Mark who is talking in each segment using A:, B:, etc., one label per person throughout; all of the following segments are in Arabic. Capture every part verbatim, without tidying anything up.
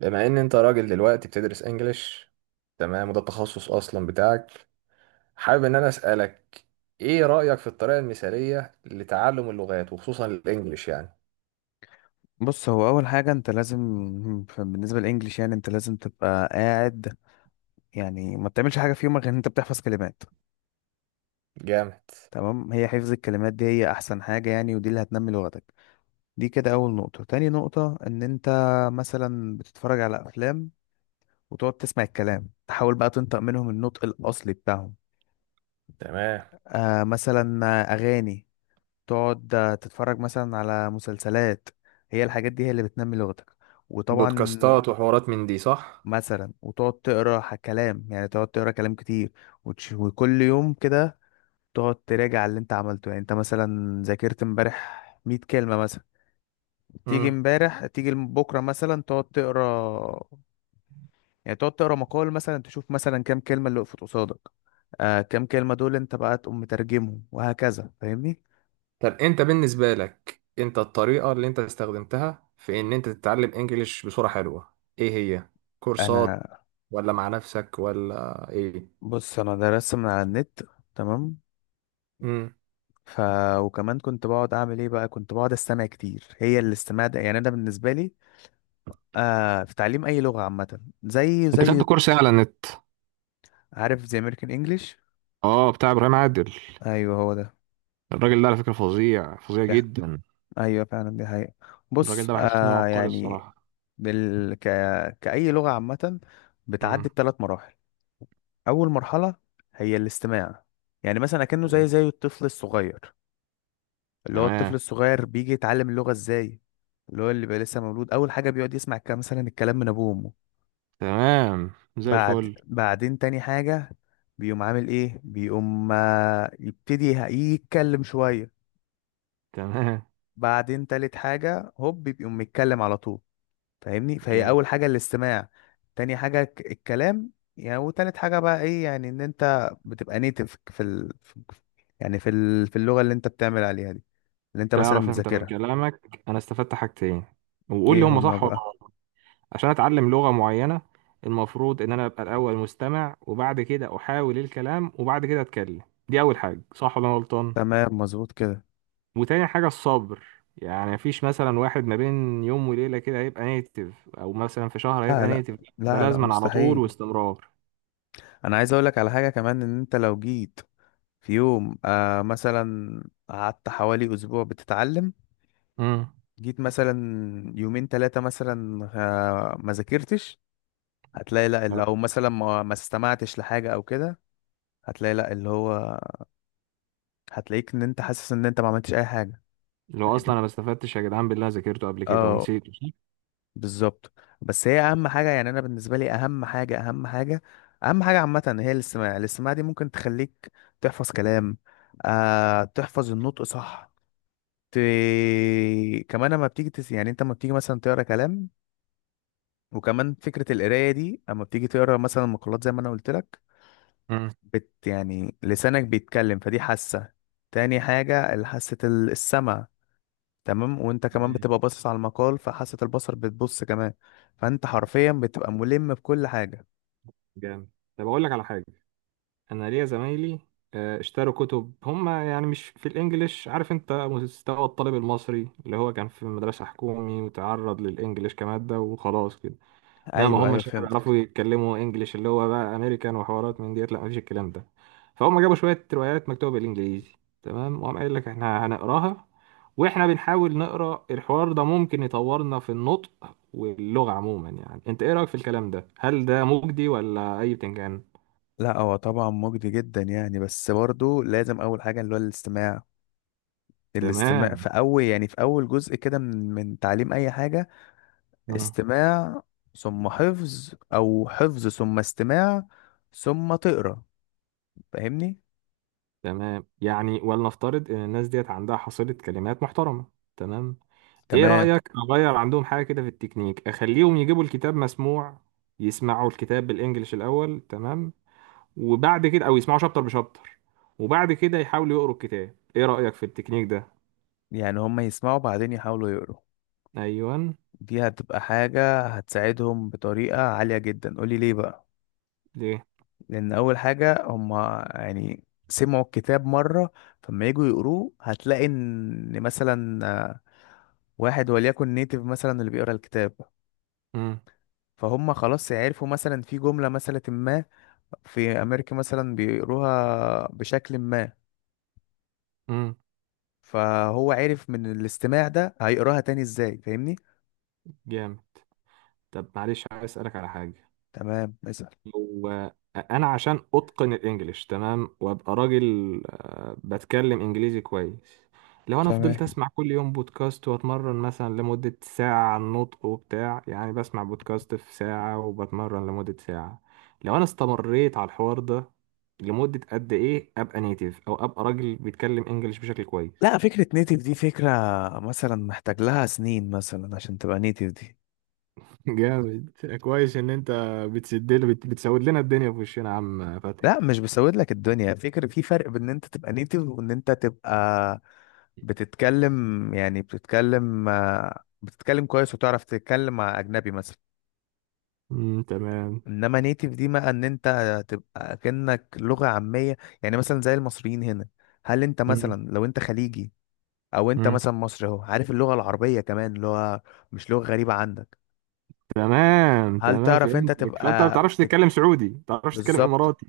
A: بما ان انت راجل دلوقتي بتدرس انجليش. تمام، وده التخصص اصلا بتاعك. حابب ان انا اسالك، ايه رايك في الطريقه المثاليه لتعلم اللغات وخصوصا الانجليش يعني؟
B: بص هو اول حاجه انت لازم، ف- بالنسبه للانجليش، يعني انت لازم تبقى قاعد. يعني ما بتعملش حاجه في يومك غير ان انت بتحفظ كلمات.
A: جامد.
B: تمام، هي حفظ الكلمات دي هي احسن حاجه يعني، ودي اللي هتنمي لغتك. دي كده اول نقطه. تاني نقطه ان انت مثلا بتتفرج على افلام، وتقعد تسمع الكلام، تحاول بقى تنطق منهم النطق الاصلي بتاعهم.
A: تمام.
B: آه مثلا اغاني، تقعد آه، تتفرج مثلا على مسلسلات. هي الحاجات دي هي اللي بتنمي لغتك. وطبعا
A: بودكاستات وحوارات من دي صح؟
B: مثلا وتقعد تقرا ح- كلام، يعني تقعد تقرا كلام كتير وتش... وكل يوم كده تقعد تراجع اللي انت عملته. يعني انت مثلا ذاكرت امبارح مية كلمة مثلا، تيجي
A: امم
B: امبارح تيجي بكرة مثلا تقعد تقرا، يعني تقعد تقرا مقال مثلا، تشوف مثلا كام كلمة اللي وقفت قصادك. آه كام كلمة دول انت بقى تقوم مترجمهم وهكذا. فاهمني؟
A: طب انت بالنسبه لك، انت الطريقه اللي انت استخدمتها في ان انت تتعلم انجليش بصوره حلوه ايه هي؟ كورسات
B: انا
A: ولا مع نفسك ولا ايه؟
B: بص انا درست من على النت. تمام.
A: امم
B: ف وكمان كنت بقعد اعمل ايه بقى، كنت بقعد استمع كتير. هي الاستماع ده يعني انا بالنسبة لي، آه في تعليم اي لغه عامه زي
A: انت
B: زي
A: خدت كورس ايه على النت؟
B: عارف، زي امريكان انجلش.
A: اه، بتاع ابراهيم عادل.
B: ايوه هو ده.
A: الراجل ده على فكرة فظيع، فظيع
B: دي ح-
A: جدا.
B: ايوه فعلا دي حقيقه.
A: الراجل
B: بص
A: ده بحس ان هو
B: آه
A: عبقري
B: يعني،
A: الصراحة.
B: بال... ك... كاي لغه عامه
A: امم
B: بتعدي بثلاث مراحل. اول مرحله هي الاستماع، يعني مثلا اكنه زي زي الطفل الصغير. اللي هو الطفل
A: تمام.
B: الصغير بيجي يتعلم اللغه ازاي؟ اللي هو اللي بقى لسه مولود، اول حاجه بيقعد يسمع كده مثلا الكلام من ابوه وامه.
A: تمام، زي
B: بعد
A: الفل.
B: بعدين تاني حاجة بيقوم عامل ايه، بيقوم آه، يبتدي ه- يتكلم شوية.
A: تمام.
B: بعدين تالت حاجة هوب بيقوم متكلم على طول. فاهمني؟ فهي
A: جامد.
B: أول حاجة الاستماع، تاني حاجة ك- الكلام يعني، وتالت حاجة بقى ايه؟ يعني ان انت بتبقى نيتف في ال... في- يعني في ال... في اللغة اللي انت بتعمل عليها دي، اللي انت مثلا
A: تعرف، انت من
B: بتذاكرها.
A: كلامك انا استفدت حاجتين، وقول
B: ايه
A: لي هما
B: هما
A: صح ولا
B: بقى؟
A: غلط. عشان اتعلم لغة معينة، المفروض ان انا ابقى الاول مستمع وبعد كده احاول الكلام وبعد كده اتكلم. دي اول حاجة، صح ولا انا غلطان؟
B: تمام مظبوط كده.
A: وتاني حاجة الصبر. يعني مفيش مثلا واحد ما بين يوم وليلة كده هيبقى نيتف، أو مثلا في شهر
B: لا
A: هيبقى
B: لا
A: نيتف. ده
B: لا لا
A: لازما على طول
B: مستحيل.
A: واستمرار.
B: انا عايز اقولك على حاجة كمان، ان انت لو جيت في يوم آه مثلا قعدت حوالي أسبوع بتتعلم،
A: امم
B: جيت مثلا يومين ثلاثة مثلا آه ما ذاكرتش، هتلاقي لا اللي أو
A: آه.
B: مثلا ما, ما استمعتش لحاجة أو كده. هتلاقي لا اللي هو، هتلاقيك إن أنت حاسس إن أنت ما عملتش أي حاجة.
A: لو أصلا
B: فاهمني؟
A: أنا ما استفدتش يا جدعان، بالله ذاكرته قبل كده
B: اه
A: ونسيته صح؟
B: بالظبط. بس هي أهم حاجة، يعني أنا بالنسبة لي أهم حاجة، أهم حاجة، أهم حاجة عامة هي الاستماع. الاستماع دي ممكن تخليك تحفظ كلام، آه تحفظ النطق صح. ت... كمان اما بتيجي تس... يعني انت اما بتيجي مثلا تقرا كلام، وكمان فكرة القراية دي اما بتيجي تقرا مثلا مقالات زي ما انا قلت لك،
A: امم
B: بت يعني لسانك بيتكلم فدي حاسة. تاني حاجة حاسة ال- السمع. تمام وانت كمان
A: تمام.
B: بتبقى باصص على المقال فحاسة البصر بتبص كمان. فانت حرفيا بتبقى ملم بكل حاجة.
A: جامد. طب أقول لك على حاجة. أنا ليا زمايلي، آه، اشتروا كتب هم، يعني مش في الإنجليش. عارف أنت مستوى الطالب المصري اللي هو كان في مدرسة حكومي وتعرض للإنجليش كمادة وخلاص كده. لا، ما
B: ايوه ايوه
A: هماش يعني بيعرفوا
B: فهمتك.
A: يتكلموا انجليش اللي هو بقى امريكان وحوارات من ديت. لا، مفيش الكلام ده. فهم جابوا شويه روايات مكتوبه بالانجليزي. تمام، وقام قايل لك احنا هنقراها، واحنا بنحاول نقرا الحوار ده ممكن يطورنا في النطق واللغه عموما. يعني انت ايه رايك في الكلام ده؟ هل ده مجدي ولا اي بتنجان؟
B: لا هو طبعا مجدي جدا يعني، بس برضو لازم اول حاجة اللي هو الاستماع. الاستماع
A: تمام.
B: في اول، يعني في اول جزء كده من من تعليم اي حاجة.
A: مم.
B: استماع ثم حفظ، او حفظ ثم استماع، ثم تقرا. فاهمني؟
A: تمام، يعني ولنفترض ان الناس ديت عندها حصيله كلمات محترمه. تمام. ايه
B: تمام
A: رأيك اغير عندهم حاجة كده في التكنيك؟ اخليهم يجيبوا الكتاب مسموع، يسمعوا الكتاب بالانجلش الاول، تمام، وبعد كده او يسمعوا شابتر بشابتر، وبعد كده يحاولوا يقروا الكتاب. ايه رأيك في التكنيك ده؟
B: يعني هما يسمعوا بعدين يحاولوا يقروا.
A: ايوه.
B: دي هتبقى حاجة هتساعدهم بطريقة عالية جدا. قولي ليه بقى.
A: ليه؟
B: لأن أول حاجة هما يعني سمعوا الكتاب مرة، فما يجوا يقروه هتلاقي إن مثلا آه، واحد وليكن نيتيف مثلا اللي بيقرا الكتاب.
A: امم
B: فهم خلاص يعرفوا مثلا في جملة مثلا ما في امريكا مثلا بيقروها بشكل ما،
A: امم
B: فهو عرف من الاستماع ده هيقراها تاني ازاي. فاهمني؟
A: جامد. طب معلش، عايز اسالك على حاجة.
B: تمام مثلا.
A: هو انا عشان اتقن الانجليش، تمام، وابقى راجل آه، بتكلم انجليزي كويس، لو انا
B: تمام.
A: فضلت اسمع كل يوم بودكاست واتمرن مثلا لمدة ساعة على النطق وبتاع، يعني بسمع بودكاست في ساعة وبتمرن لمدة ساعة، لو انا استمريت على الحوار ده لمدة قد ايه ابقى نيتيف او ابقى راجل بيتكلم انجليش بشكل كويس؟
B: لا فكرة نيتيف دي فكرة مثلا محتاج لها سنين مثلا عشان تبقى نيتيف دي.
A: جامد. كويس ان انت بتسد بت- بتسود لنا الدنيا في وشنا يا عم فتحي.
B: لا مش بسود لك الدنيا، فكرة في فرق بين ان انت تبقى نيتيف وان انت تبقى بتتكلم، يعني بتتكلم آه، بتتكلم كويس وتعرف تتكلم مع اجنبي مثلا.
A: امم تمام.
B: انما نيتيف دي بقى ان انت تبقى كأنك لغة عامية، يعني مثلا زي المصريين هنا. هل انت مثلا لو انت خليجي او انت
A: امم
B: مثلا مصري اهو، عارف اللغة العربية كمان، اللي هو مش لغة غريبة عندك.
A: تمام.
B: هل
A: تمام،
B: تعرف انت
A: فهمتك. فانت ما
B: تبقى
A: بتعرفش تتكلم
B: تك...
A: سعودي، ما بتعرفش تتكلم
B: بالظبط.
A: اماراتي.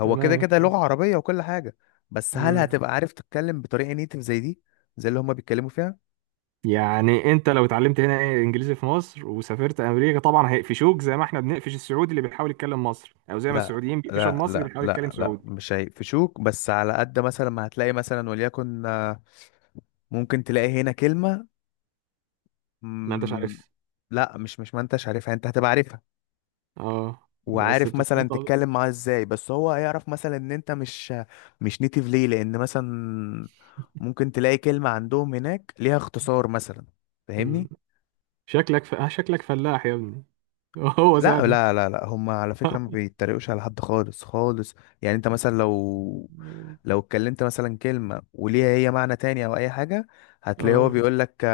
B: هو كده
A: تمام.
B: كده لغة عربية وكل حاجة. بس هل
A: مم.
B: هتبقى عارف تتكلم بطريقة نيتيف زي دي، زي اللي هما بيتكلموا فيها.
A: يعني انت لو اتعلمت هنا ايه انجليزي في مصر وسافرت امريكا، طبعا هيقفشوك زي ما احنا بنقفش السعودي اللي بيحاول يتكلم مصري، او زي ما
B: لا
A: السعوديين بيقفشوا
B: لا
A: المصري اللي
B: لا
A: بيحاول يتكلم
B: لا لا،
A: سعودي.
B: مش هيقفشوك. بس على قد مثلا ما هتلاقي مثلا وليكن آه، ممكن تلاقي هنا كلمة
A: ما انتش
B: مم...
A: عارف.
B: لا مش مش ما انتش عارفها، انت هتبقى عارفها
A: اه، بس
B: وعارف مثلا
A: بتتفضل.
B: تتكلم معاه ازاي. بس هو هيعرف مثلا ان انت مش مش نيتيف. ليه؟ لان مثلا ممكن تلاقي كلمة عندهم هناك ليها اختصار مثلا. فاهمني؟
A: شكلك ف... آه، شكلك فلاح يا ابني. هو
B: لا
A: سهل.
B: لا لا لا، هم على فكرة ما بيتريقوش على حد خالص خالص. يعني انت مثلا لو لو اتكلمت مثلا كلمة وليها هي معنى تاني او اي حاجة، هتلاقيه هو
A: اه.
B: بيقول لك،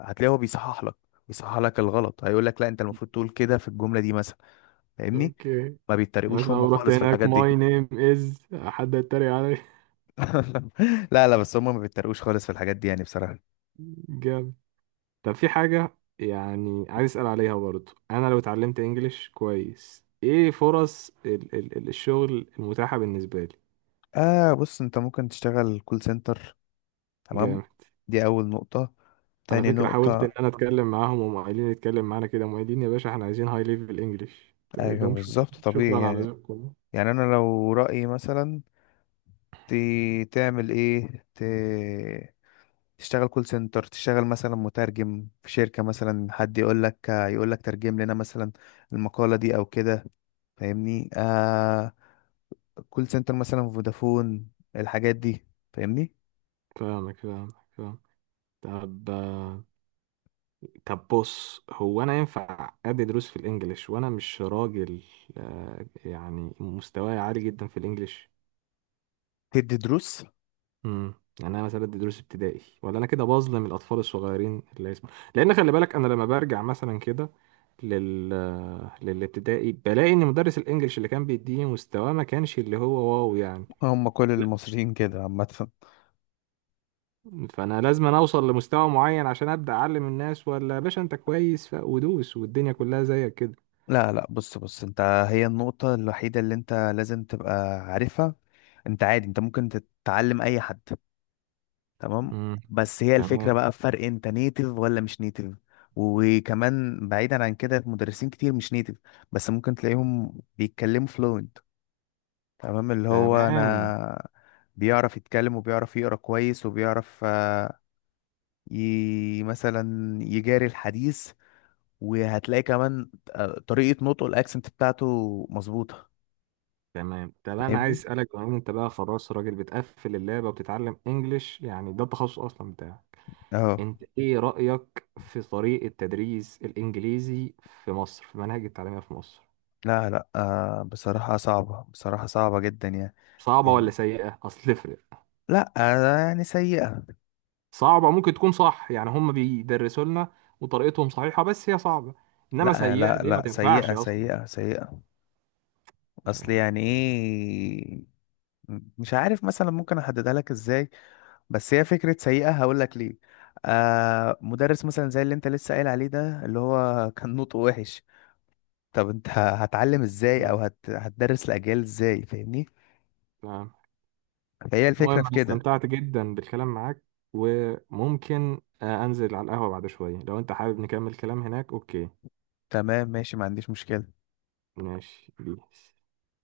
B: هتلاقيه هو بيصحح لك، بيصحح لك الغلط. هيقول لك لا انت المفروض تقول كده في الجملة دي مثلا. فاهمني؟
A: اوكي.
B: ما
A: مثلا
B: بيتريقوش هم
A: لو رحت
B: خالص في
A: هناك
B: الحاجات دي.
A: ماي نيم از، حد يتريق علي؟
B: لا لا، بس هم ما بيتريقوش خالص في الحاجات دي يعني بصراحة.
A: جامد. طب في حاجة يعني عايز أسأل عليها برضو. أنا لو اتعلمت إنجليش كويس، إيه فرص ال ال ال- الشغل المتاحة بالنسبة لي؟
B: آه بص انت ممكن تشتغل كول سنتر. تمام،
A: جامد.
B: دي اول نقطة.
A: على
B: تاني
A: فكرة حاولت إن
B: نقطة
A: أنا أتكلم معاهم، وهم قايلين نتكلم معانا كده، هم قايلين يا باشا إحنا عايزين هاي ليفل إنجليش. تقول
B: ايوه
A: لهم شكرا،
B: بالظبط طبيعي
A: شكرا على
B: يعني.
A: ذوقكم.
B: يعني انا لو رأيي مثلا، ت... تعمل ايه، ت... تشتغل كول سنتر، تشتغل مثلا مترجم في شركة مثلا. حد يقول لك يقول لك ترجم لنا مثلا المقالة دي او كده. فاهمني؟ آه كول سنتر مثلا فودافون، الحاجات دي. فاهمني؟
A: فاهمك، فاهمك، فاهم. طب، طب بص، هو أنا ينفع أدي دروس في الإنجليش وأنا مش راجل، آه، يعني مستواي عالي جدا في الإنجليش؟
B: تدي دروس.
A: امم يعني انا مثلا ادي دروس ابتدائي ولا انا كده بظلم الاطفال الصغيرين اللي اسمه، لان خلي بالك انا لما برجع مثلا كده لل للابتدائي بلاقي ان مدرس الانجليش اللي كان بيديني مستواه ما كانش اللي هو واو يعني.
B: هم كل المصريين كده عامة.
A: فانا لازم أنا اوصل لمستوى معين عشان ابدا اعلم الناس، ولا يا باشا انت كويس ف- ودوس والدنيا كلها زيك كده؟
B: لا لا بص بص انت هي النقطة الوحيدة اللي انت لازم تبقى عارفها. انت عادي انت ممكن تتعلم اي حد. تمام.
A: امم
B: بس هي الفكرة
A: تمام.
B: بقى، في فرق انت نيتف ولا مش نيتف. وكمان بعيدا عن كده، مدرسين كتير مش نيتف بس ممكن تلاقيهم بيتكلموا فلوينت. تمام اللي هو
A: تمام.
B: انا بيعرف يتكلم وبيعرف يقرا كويس وبيعرف آه، ي... مثلا يجاري الحديث. وهتلاقي كمان آه، طريقة نطقه الاكسنت بتاعته مظبوطة.
A: تمام. طب انا عايز
B: فاهمني؟
A: اسالك، بما إن انت بقى خلاص راجل بتقفل اللعبه وبتتعلم انجليش، يعني ده التخصص اصلا بتاعك،
B: اه.
A: انت ايه رأيك في طريقة تدريس الانجليزي في مصر، في مناهج التعليمية في مصر؟
B: لا لا آه بصراحة صعبة، بصراحة صعبة جدا يعني.
A: صعبة ولا
B: يعني
A: سيئة؟ اصل تفرق.
B: لا آه، يعني سيئة.
A: صعبة ممكن تكون صح، يعني هم بيدرسوا لنا وطريقتهم صحيحة بس هي صعبة. انما
B: لا
A: سيئة
B: لا
A: اللي هي ما
B: لا،
A: تنفعش
B: سيئة سيئة
A: اصلا.
B: سيئة. اصل
A: يعني
B: يعني
A: س-
B: ايه؟ مش عارف مثلا ممكن احددها لك ازاي، بس هي فكرة سيئة. هقول لك ليه. آه مدرس مثلا زي اللي انت لسه قايل عليه ده، اللي هو كان نطقه وحش. طب انت ه- هتعلم ازاي او
A: مم.
B: هت... هتدرس الاجيال ازاي؟ فاهمني؟
A: تمام.
B: فهي الفكره
A: المهم
B: في
A: انا
B: كده.
A: استمتعت جدا بالكلام معاك، وممكن آه، انزل على القهوة بعد شوية لو انت حابب نكمل كلام هناك. اوكي،
B: تمام ماشي ما عنديش مشكله.
A: ماشي بيس.